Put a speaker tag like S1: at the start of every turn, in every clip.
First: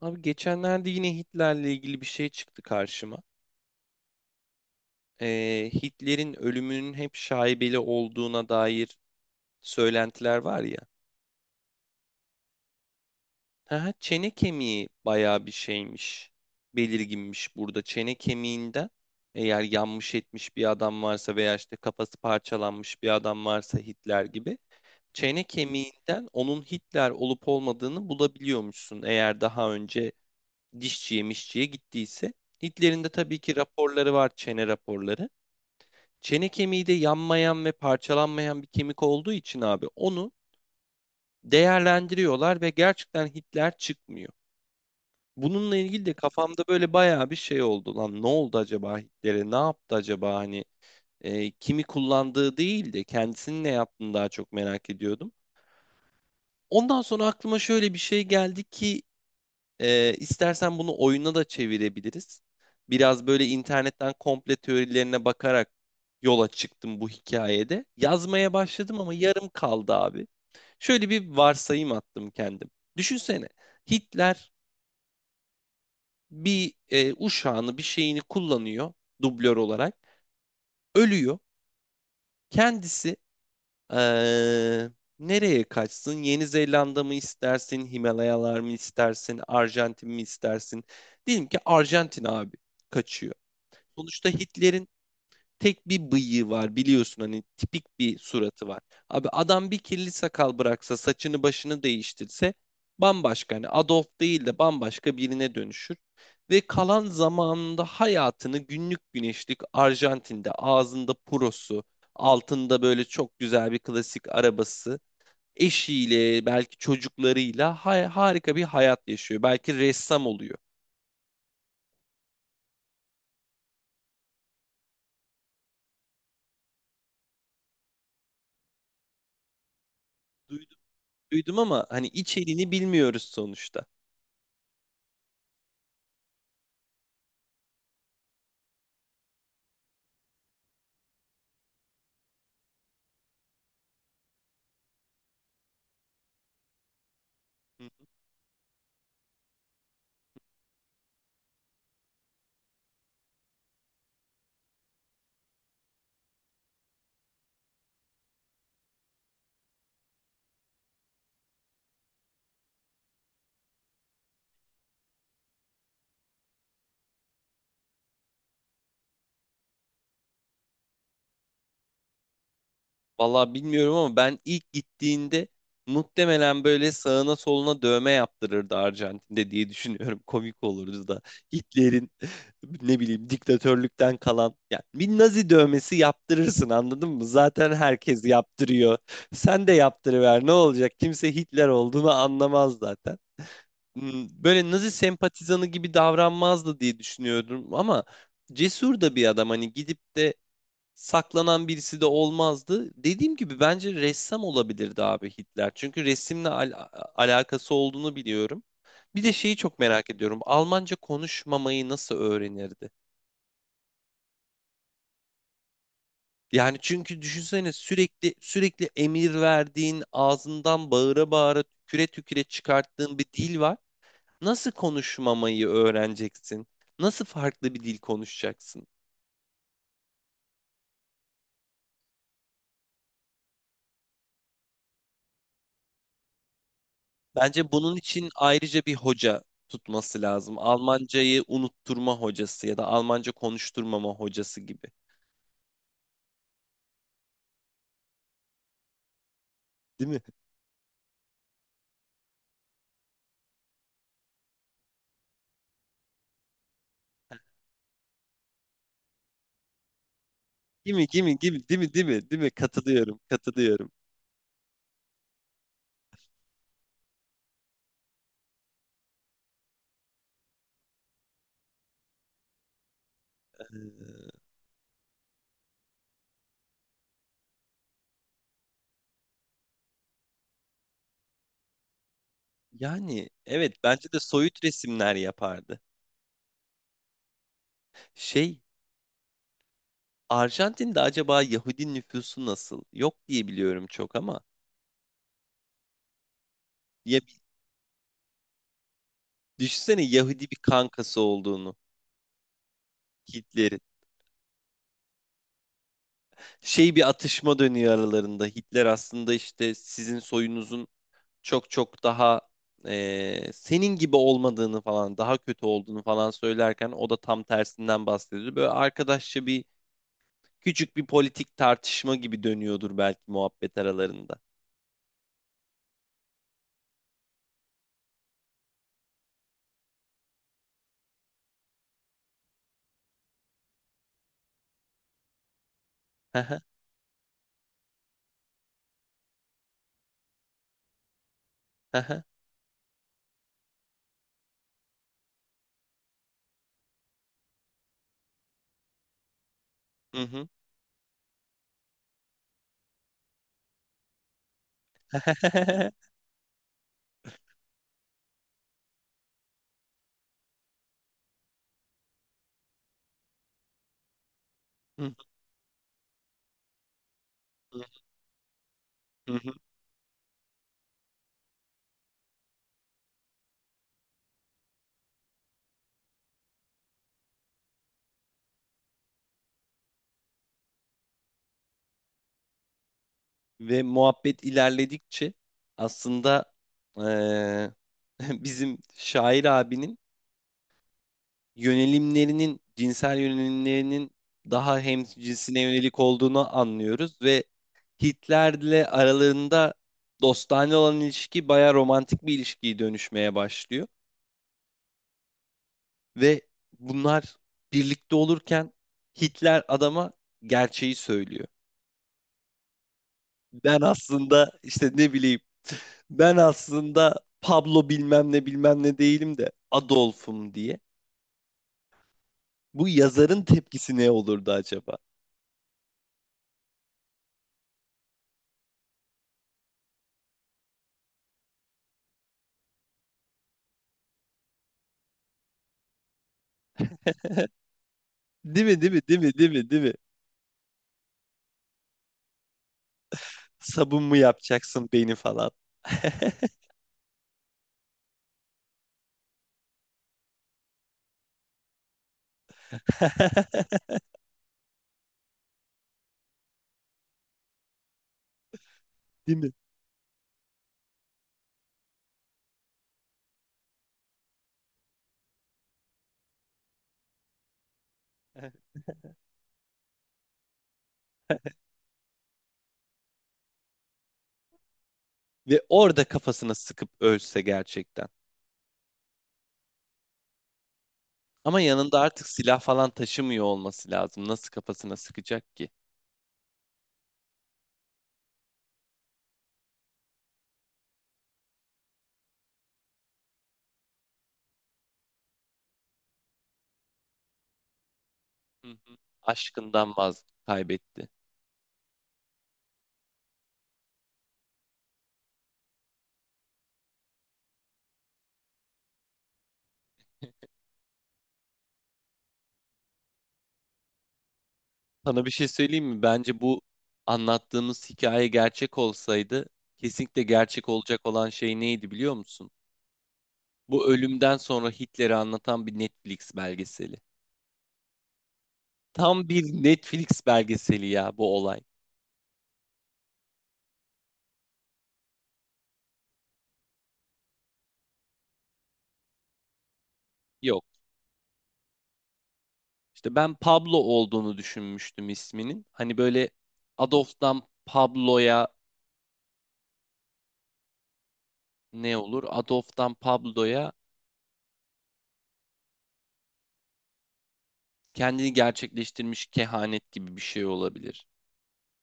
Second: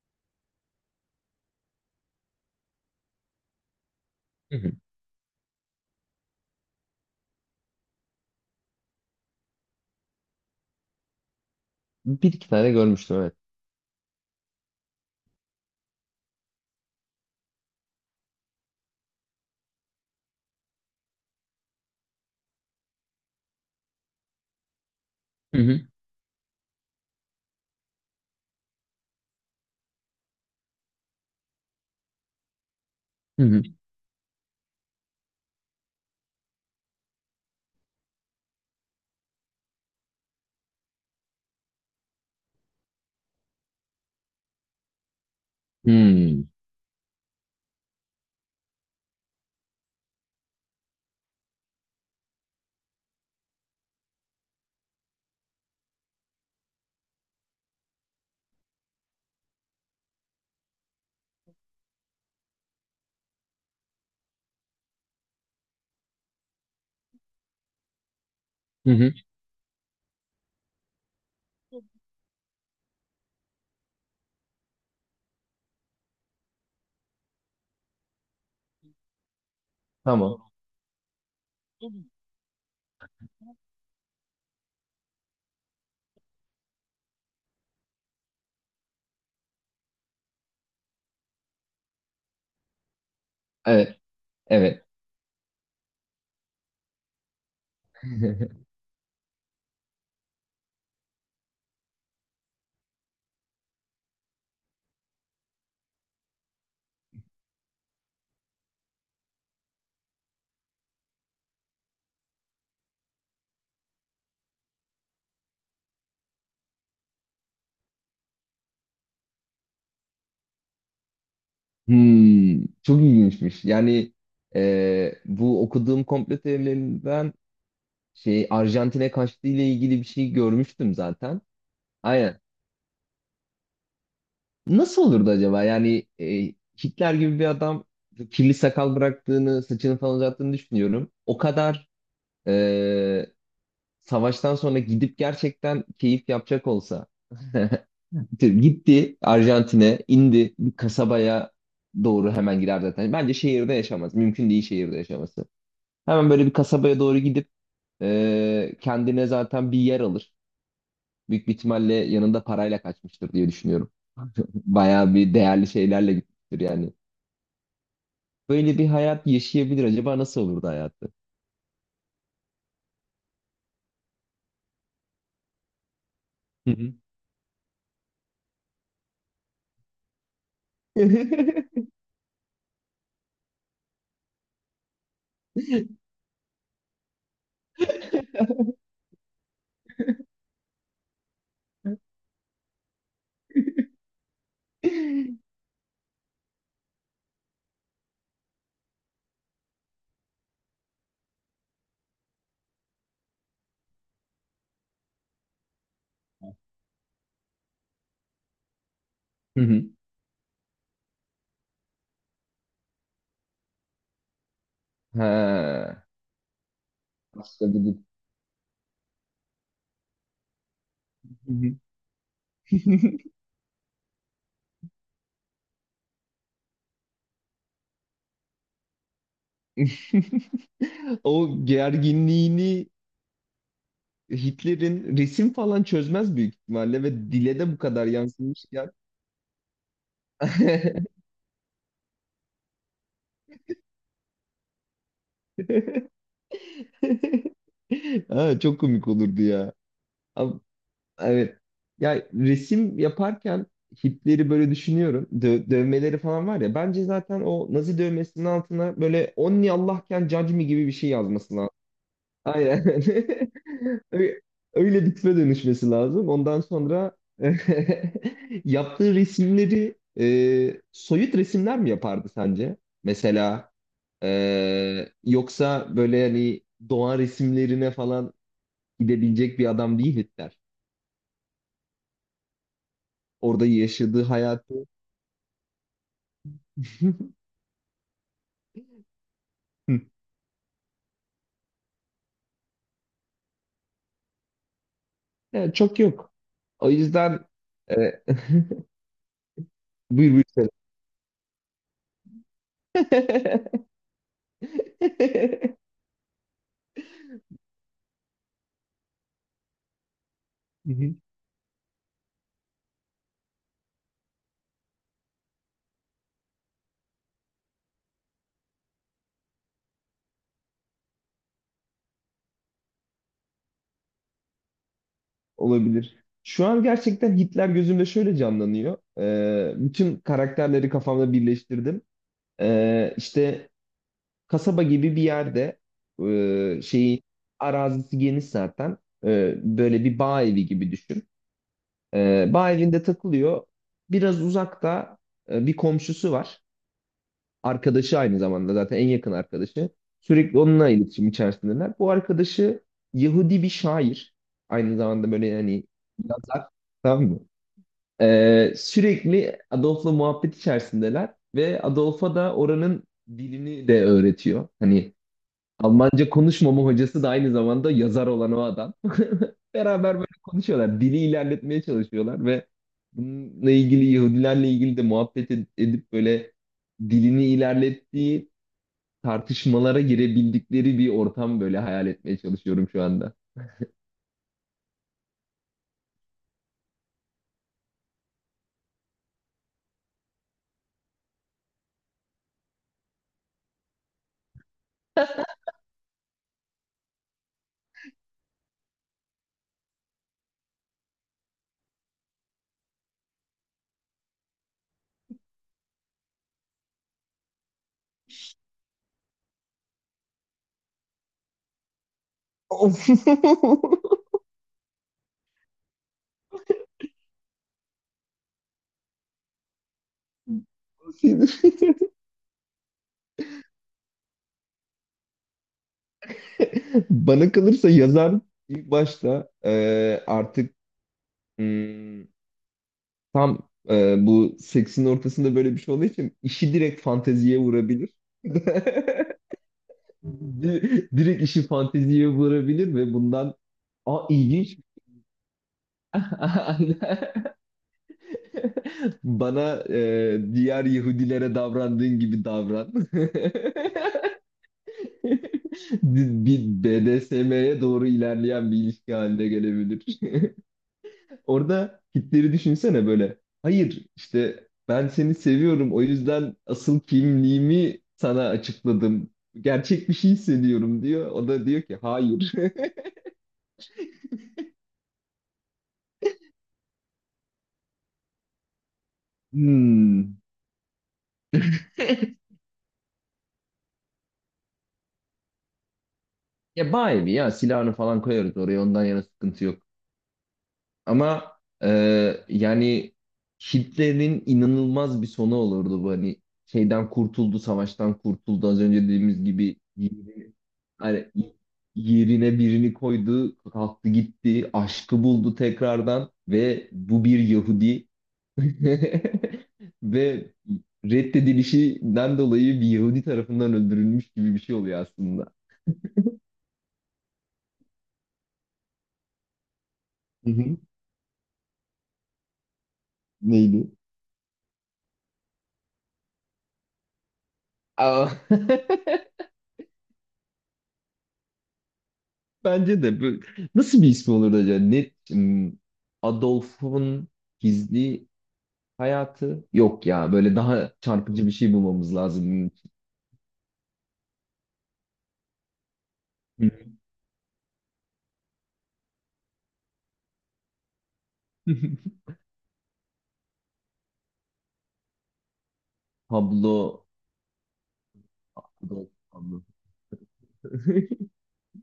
S1: Abi geçenlerde yine Hitler'le ilgili bir şey çıktı karşıma.
S2: Hı hı.
S1: Hitler'in ölümünün hep şaibeli olduğuna dair söylentiler var ya.
S2: Bir iki tane görmüştüm evet.
S1: Ha, çene kemiği bayağı bir şeymiş, belirginmiş burada. Çene kemiğinden eğer yanmış etmiş bir adam varsa veya işte kafası parçalanmış bir adam varsa Hitler gibi çene
S2: Hı hı.
S1: kemiğinden onun Hitler olup olmadığını bulabiliyormuşsun eğer daha önce dişçiye mişçiye gittiyse. Hitler'in de tabii
S2: Hı
S1: ki
S2: hı.
S1: raporları var, çene raporları. Çene kemiği de yanmayan ve parçalanmayan bir kemik olduğu için abi onu değerlendiriyorlar ve gerçekten Hitler çıkmıyor. Bununla ilgili de
S2: Hmm.
S1: kafamda böyle bayağı bir şey oldu. Lan ne oldu acaba Hitler'e? Ne yaptı acaba hani kimi kullandığı değil de kendisinin ne yaptığını daha çok merak ediyordum. Ondan sonra aklıma şöyle bir şey geldi ki istersen bunu oyuna da çevirebiliriz. Biraz böyle internetten komple teorilerine bakarak yola çıktım bu hikayede. Yazmaya
S2: Hı
S1: başladım
S2: hı.
S1: ama yarım kaldı abi. Şöyle bir varsayım attım kendim. Düşünsene, Hitler bir uşağını, bir şeyini kullanıyor dublör olarak.
S2: Tamam.
S1: Ölüyor. Kendisi eee, nereye kaçsın? Yeni Zelanda mı istersin? Himalayalar mı istersin? Arjantin mi istersin? Diyelim ki Arjantin abi, kaçıyor.
S2: Evet,
S1: Sonuçta
S2: evet.
S1: Hitler'in tek bir bıyığı var, biliyorsun hani tipik bir suratı var. Abi adam bir kirli sakal bıraksa, saçını başını değiştirse, bambaşka hani Adolf değil de bambaşka birine dönüşür. Ve kalan zamanında hayatını günlük güneşlik Arjantin'de, ağzında purosu, altında böyle çok güzel bir klasik arabası, eşiyle belki çocuklarıyla harika bir hayat yaşıyor. Belki ressam oluyor.
S2: Çok ilginçmiş. Yani bu okuduğum komplo teorilerinden Arjantin'e kaçtığı ile ilgili bir şey
S1: Duydum,
S2: görmüştüm zaten.
S1: duydum ama hani
S2: Aynen.
S1: içeriğini bilmiyoruz sonuçta.
S2: Nasıl olurdu acaba? Yani Hitler gibi bir adam kirli sakal bıraktığını, saçını falan uzattığını düşünüyorum. O kadar e, savaştan sonra gidip gerçekten keyif yapacak olsa.
S1: Hı.
S2: Gitti Arjantin'e, indi bir kasabaya doğru hemen girer zaten. Bence şehirde yaşamaz. Mümkün değil şehirde yaşaması. Hemen böyle bir kasabaya doğru gidip kendine zaten bir yer alır. Büyük bir ihtimalle yanında parayla kaçmıştır diye düşünüyorum. Bayağı bir değerli şeylerle gitmiştir yani. Böyle bir hayat yaşayabilir. Acaba nasıl olurdu hayatı?
S1: Vallahi bilmiyorum ama ben ilk gittiğinde muhtemelen
S2: Hı
S1: böyle
S2: hı.
S1: sağına soluna dövme yaptırırdı Arjantin'de diye düşünüyorum. Komik olurdu da Hitler'in ne bileyim, diktatörlükten kalan yani bir Nazi dövmesi yaptırırsın, anladın mı? Zaten herkes yaptırıyor. Sen de yaptırıver, ne olacak? Kimse Hitler olduğunu anlamaz zaten. Böyle Nazi sempatizanı gibi davranmazdı diye düşünüyordum ama cesur da bir adam, hani gidip de saklanan birisi de olmazdı. Dediğim gibi bence ressam olabilirdi abi Hitler. Çünkü resimle alakası olduğunu biliyorum. Bir de şeyi
S2: Hı
S1: çok
S2: hı.
S1: merak ediyorum. Almanca konuşmamayı nasıl öğrenirdi?
S2: Ha.
S1: Yani çünkü düşünsene,
S2: Başka bir-
S1: sürekli sürekli emir verdiğin, ağzından bağıra bağıra, tüküre tüküre çıkarttığın bir dil var. Nasıl konuşmamayı öğreneceksin? Nasıl farklı bir dil konuşacaksın?
S2: O gerginliğini Hitler'in resim falan çözmez büyük ihtimalle ve dile
S1: Bence
S2: de bu
S1: bunun
S2: kadar
S1: için ayrıca
S2: yansımışken.
S1: bir hoca tutması lazım. Almancayı unutturma hocası ya da Almanca konuşturmama hocası gibi.
S2: Ha, çok komik olurdu ya.
S1: Değil mi?
S2: Ama, evet. Ya resim yaparken Hitler'i böyle düşünüyorum. Dövmeleri falan var ya. Bence zaten o Nazi dövmesinin altına böyle Onni Allahken Judge Me gibi bir
S1: Değil mi?
S2: şey
S1: Değil mi? Değil
S2: yazması.
S1: mi? Değil mi? Değil mi? Değil mi?
S2: Aynen.
S1: Katılıyorum. Katılıyorum.
S2: Ö- Öyle bitme dönüşmesi lazım. Ondan sonra yaptığı resimleri soyut resimler mi yapardı sence? Mesela
S1: Ee,
S2: yoksa böyle hani doğa resimlerine falan gidebilecek bir adam değil Hitler.
S1: yani
S2: Orada
S1: evet, bence de
S2: yaşadığı
S1: soyut
S2: hayatı.
S1: resimler yapardı. Şey,
S2: Hı.
S1: Arjantin'de acaba Yahudi nüfusu nasıl? Yok diye biliyorum çok ama.
S2: Yani çok yok. O
S1: Ya,
S2: yüzden e,
S1: düşünsene
S2: buyur
S1: Yahudi bir
S2: buyur.
S1: kankası olduğunu.
S2: Söyle.
S1: Hitler'in. Şey, bir atışma dönüyor aralarında. Hitler aslında işte sizin soyunuzun çok çok daha senin gibi olmadığını falan, daha kötü olduğunu falan söylerken, o da tam tersinden bahsediyor. Böyle arkadaşça bir, küçük bir politik tartışma gibi dönüyordur belki muhabbet aralarında.
S2: Olabilir. Şu an gerçekten Hitler gözümde şöyle canlanıyor. Bütün karakterleri kafamda birleştirdim. İşte kasaba gibi bir yerde şeyi arazisi geniş zaten. Böyle bir bağ evi gibi düşün.
S1: Hı hı.
S2: Bağ evinde takılıyor. Biraz uzakta bir komşusu var. Arkadaşı aynı zamanda zaten en yakın arkadaşı.
S1: Hı hı.
S2: Sürekli onunla iletişim içerisindeler. Bu arkadaşı Yahudi bir şair. Aynı zamanda böyle hani yazar. Tamam mı? Sürekli Adolf'la muhabbet içerisindeler ve Adolf'a da oranın dilini de öğretiyor.
S1: Hı.
S2: Hani Almanca konuşmama hocası da aynı zamanda yazar olan o adam. Beraber böyle konuşuyorlar. Dili ilerletmeye çalışıyorlar ve bununla ilgili Yahudilerle ilgili de muhabbet edip böyle dilini ilerlettiği tartışmalara girebildikleri bir ortam böyle hayal etmeye çalışıyorum şu anda.
S1: Ve muhabbet ilerledikçe aslında eee, bizim şair abinin yönelimlerinin, cinsel yönelimlerinin daha hem cinsine yönelik olduğunu anlıyoruz ve Hitler'le aralarında dostane olan ilişki bayağı romantik bir ilişkiye dönüşmeye başlıyor. Ve bunlar birlikte olurken Hitler adama gerçeği söylüyor. Ben aslında işte ne bileyim, ben aslında Pablo bilmem ne bilmem ne değilim de Adolf'um diye. Bu yazarın tepkisi ne olurdu acaba?
S2: Bana kalırsa yazar ilk başta artık hmm, tam bu seksin ortasında böyle bir şey olduğu için işi direkt fanteziye vurabilir.
S1: Değil mi, değil mi, değil mi, değil mi, değil mi?
S2: Direkt işi fanteziye vurabilir ve bundan
S1: Sabun mu
S2: a ilginç.
S1: yapacaksın beni falan?
S2: Bana diğer Yahudilere davrandığın gibi davran. Bir BDSM'ye doğru ilerleyen bir ilişki
S1: Değil
S2: haline
S1: mi?
S2: gelebilir. Orada Hitler'i düşünsene böyle. Hayır, işte ben seni seviyorum, o yüzden asıl kimliğimi sana açıkladım. Gerçek bir şey hissediyorum diyor. O da diyor ki hayır.
S1: Ve orada kafasına sıkıp ölse gerçekten.
S2: Hmm.
S1: Ama yanında artık silah falan taşımıyor olması lazım. Nasıl kafasına sıkacak ki?
S2: Ya bayi mi ya, silahını falan koyarız oraya, ondan yana sıkıntı yok. Ama e, yani Hitler'in inanılmaz bir sonu olurdu bu, hani şeyden kurtuldu, savaştan
S1: Hı
S2: kurtuldu. Az
S1: hı.
S2: önce dediğimiz gibi
S1: Aşkından vaz
S2: yerine,
S1: kaybetti.
S2: hani yerine birini koydu, kalktı gitti, aşkı buldu tekrardan ve bu bir Yahudi ve reddedilişinden dolayı bir Yahudi tarafından öldürülmüş gibi bir şey oluyor
S1: Sana bir
S2: aslında.
S1: şey söyleyeyim mi? Bence bu anlattığımız hikaye gerçek olsaydı, kesinlikle
S2: Hı
S1: gerçek
S2: hı.
S1: olacak olan şey neydi, biliyor musun? Bu
S2: Neydi?
S1: ölümden sonra Hitler'i anlatan bir Netflix belgeseli.
S2: Aa.
S1: Tam bir Netflix belgeseli ya bu olay.
S2: Bence de. Nasıl bir ismi olurdu acaba? Adolf'un gizli hayatı? Yok ya. Böyle
S1: Yok.
S2: daha çarpıcı bir şey bulmamız lazım bunun
S1: İşte ben Pablo olduğunu düşünmüştüm isminin. Hani böyle
S2: için.
S1: Adolf'dan Pablo'ya ne olur? Adolf'dan Pablo'ya,
S2: Pablo
S1: kendini
S2: Adolf.
S1: gerçekleştirmiş
S2: Pablo.
S1: kehanet gibi bir şey olabilir.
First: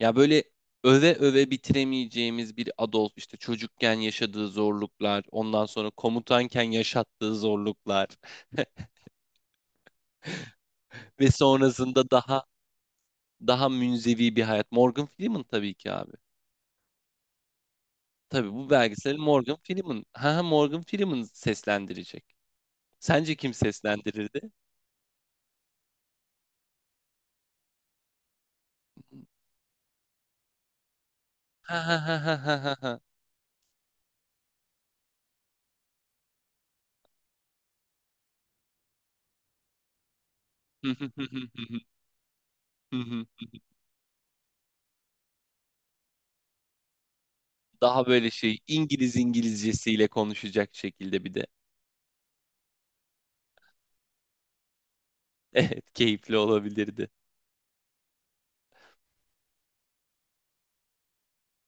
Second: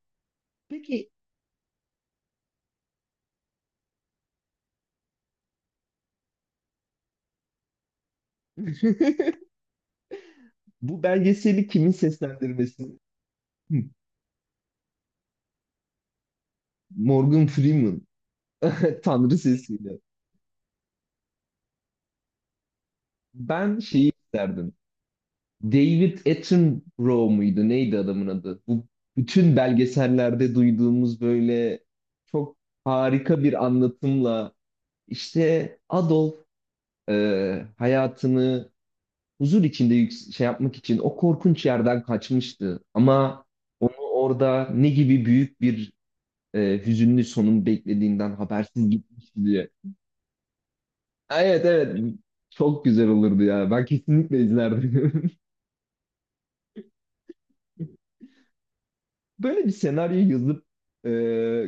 S1: Ya böyle
S2: Peki,
S1: öve öve bitiremeyeceğimiz bir Adolf, işte çocukken yaşadığı zorluklar, ondan sonra komutanken yaşattığı zorluklar
S2: bu
S1: ve
S2: belgeseli kimin
S1: sonrasında daha,
S2: seslendirmesi?
S1: daha
S2: Hı,
S1: münzevi bir hayat. Morgan Freeman tabii ki abi.
S2: Morgan Freeman.
S1: Tabii bu belgeseli
S2: Tanrı
S1: Morgan
S2: sesiyle.
S1: Freeman, ha ha, Morgan Freeman seslendirecek. Sence kim
S2: Ben şeyi
S1: seslendirirdi?
S2: isterdim. David Attenborough muydu? Neydi adamın adı? Bu bütün belgesellerde duyduğumuz
S1: Ha
S2: böyle
S1: ha ha ha ha
S2: çok
S1: ha. Ha.
S2: harika bir anlatımla işte Adolf hayatını huzur içinde şey yapmak
S1: Hı
S2: için
S1: hı
S2: o
S1: hı hı hı
S2: korkunç
S1: hı
S2: yerden kaçmıştı.
S1: hı hı.
S2: Ama onu orada ne gibi büyük bir hüzünlü sonun
S1: Daha böyle
S2: beklediğinden
S1: şey,
S2: habersiz
S1: İngiliz
S2: gitmişti diye.
S1: İngilizcesiyle konuşacak şekilde bir de.
S2: Evet evet, çok güzel olurdu ya. Ben kesinlikle izlerdim.
S1: Evet, keyifli olabilirdi.
S2: Böyle bir senaryo yazıp e,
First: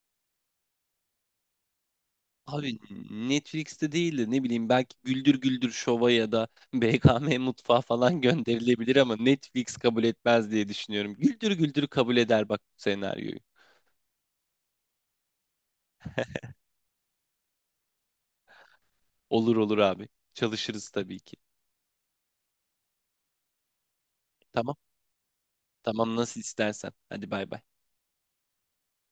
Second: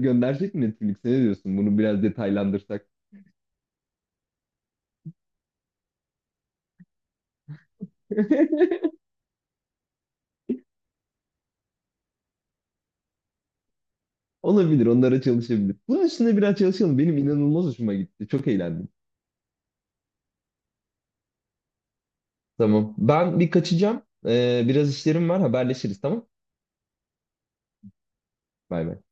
S2: göndersek mi Netflix'e, ne diyorsun? Bunu biraz
S1: Abi,
S2: detaylandırsak.
S1: Netflix'te değil de ne bileyim, belki Güldür Güldür Şov'a ya da BKM Mutfağı falan gönderilebilir ama Netflix kabul etmez diye düşünüyorum. Güldür Güldür kabul eder bak bu senaryoyu.
S2: Olabilir, onlara çalışabilir. Bunun üstüne biraz çalışalım. Benim inanılmaz hoşuma gitti. Çok eğlendim.
S1: Olur olur abi. Çalışırız tabii ki.
S2: Tamam. Ben bir kaçacağım.
S1: Tamam.
S2: Biraz işlerim var. Haberleşiriz
S1: Tamam,
S2: tamam.
S1: nasıl istersen. Hadi bay bay.
S2: Bay bay.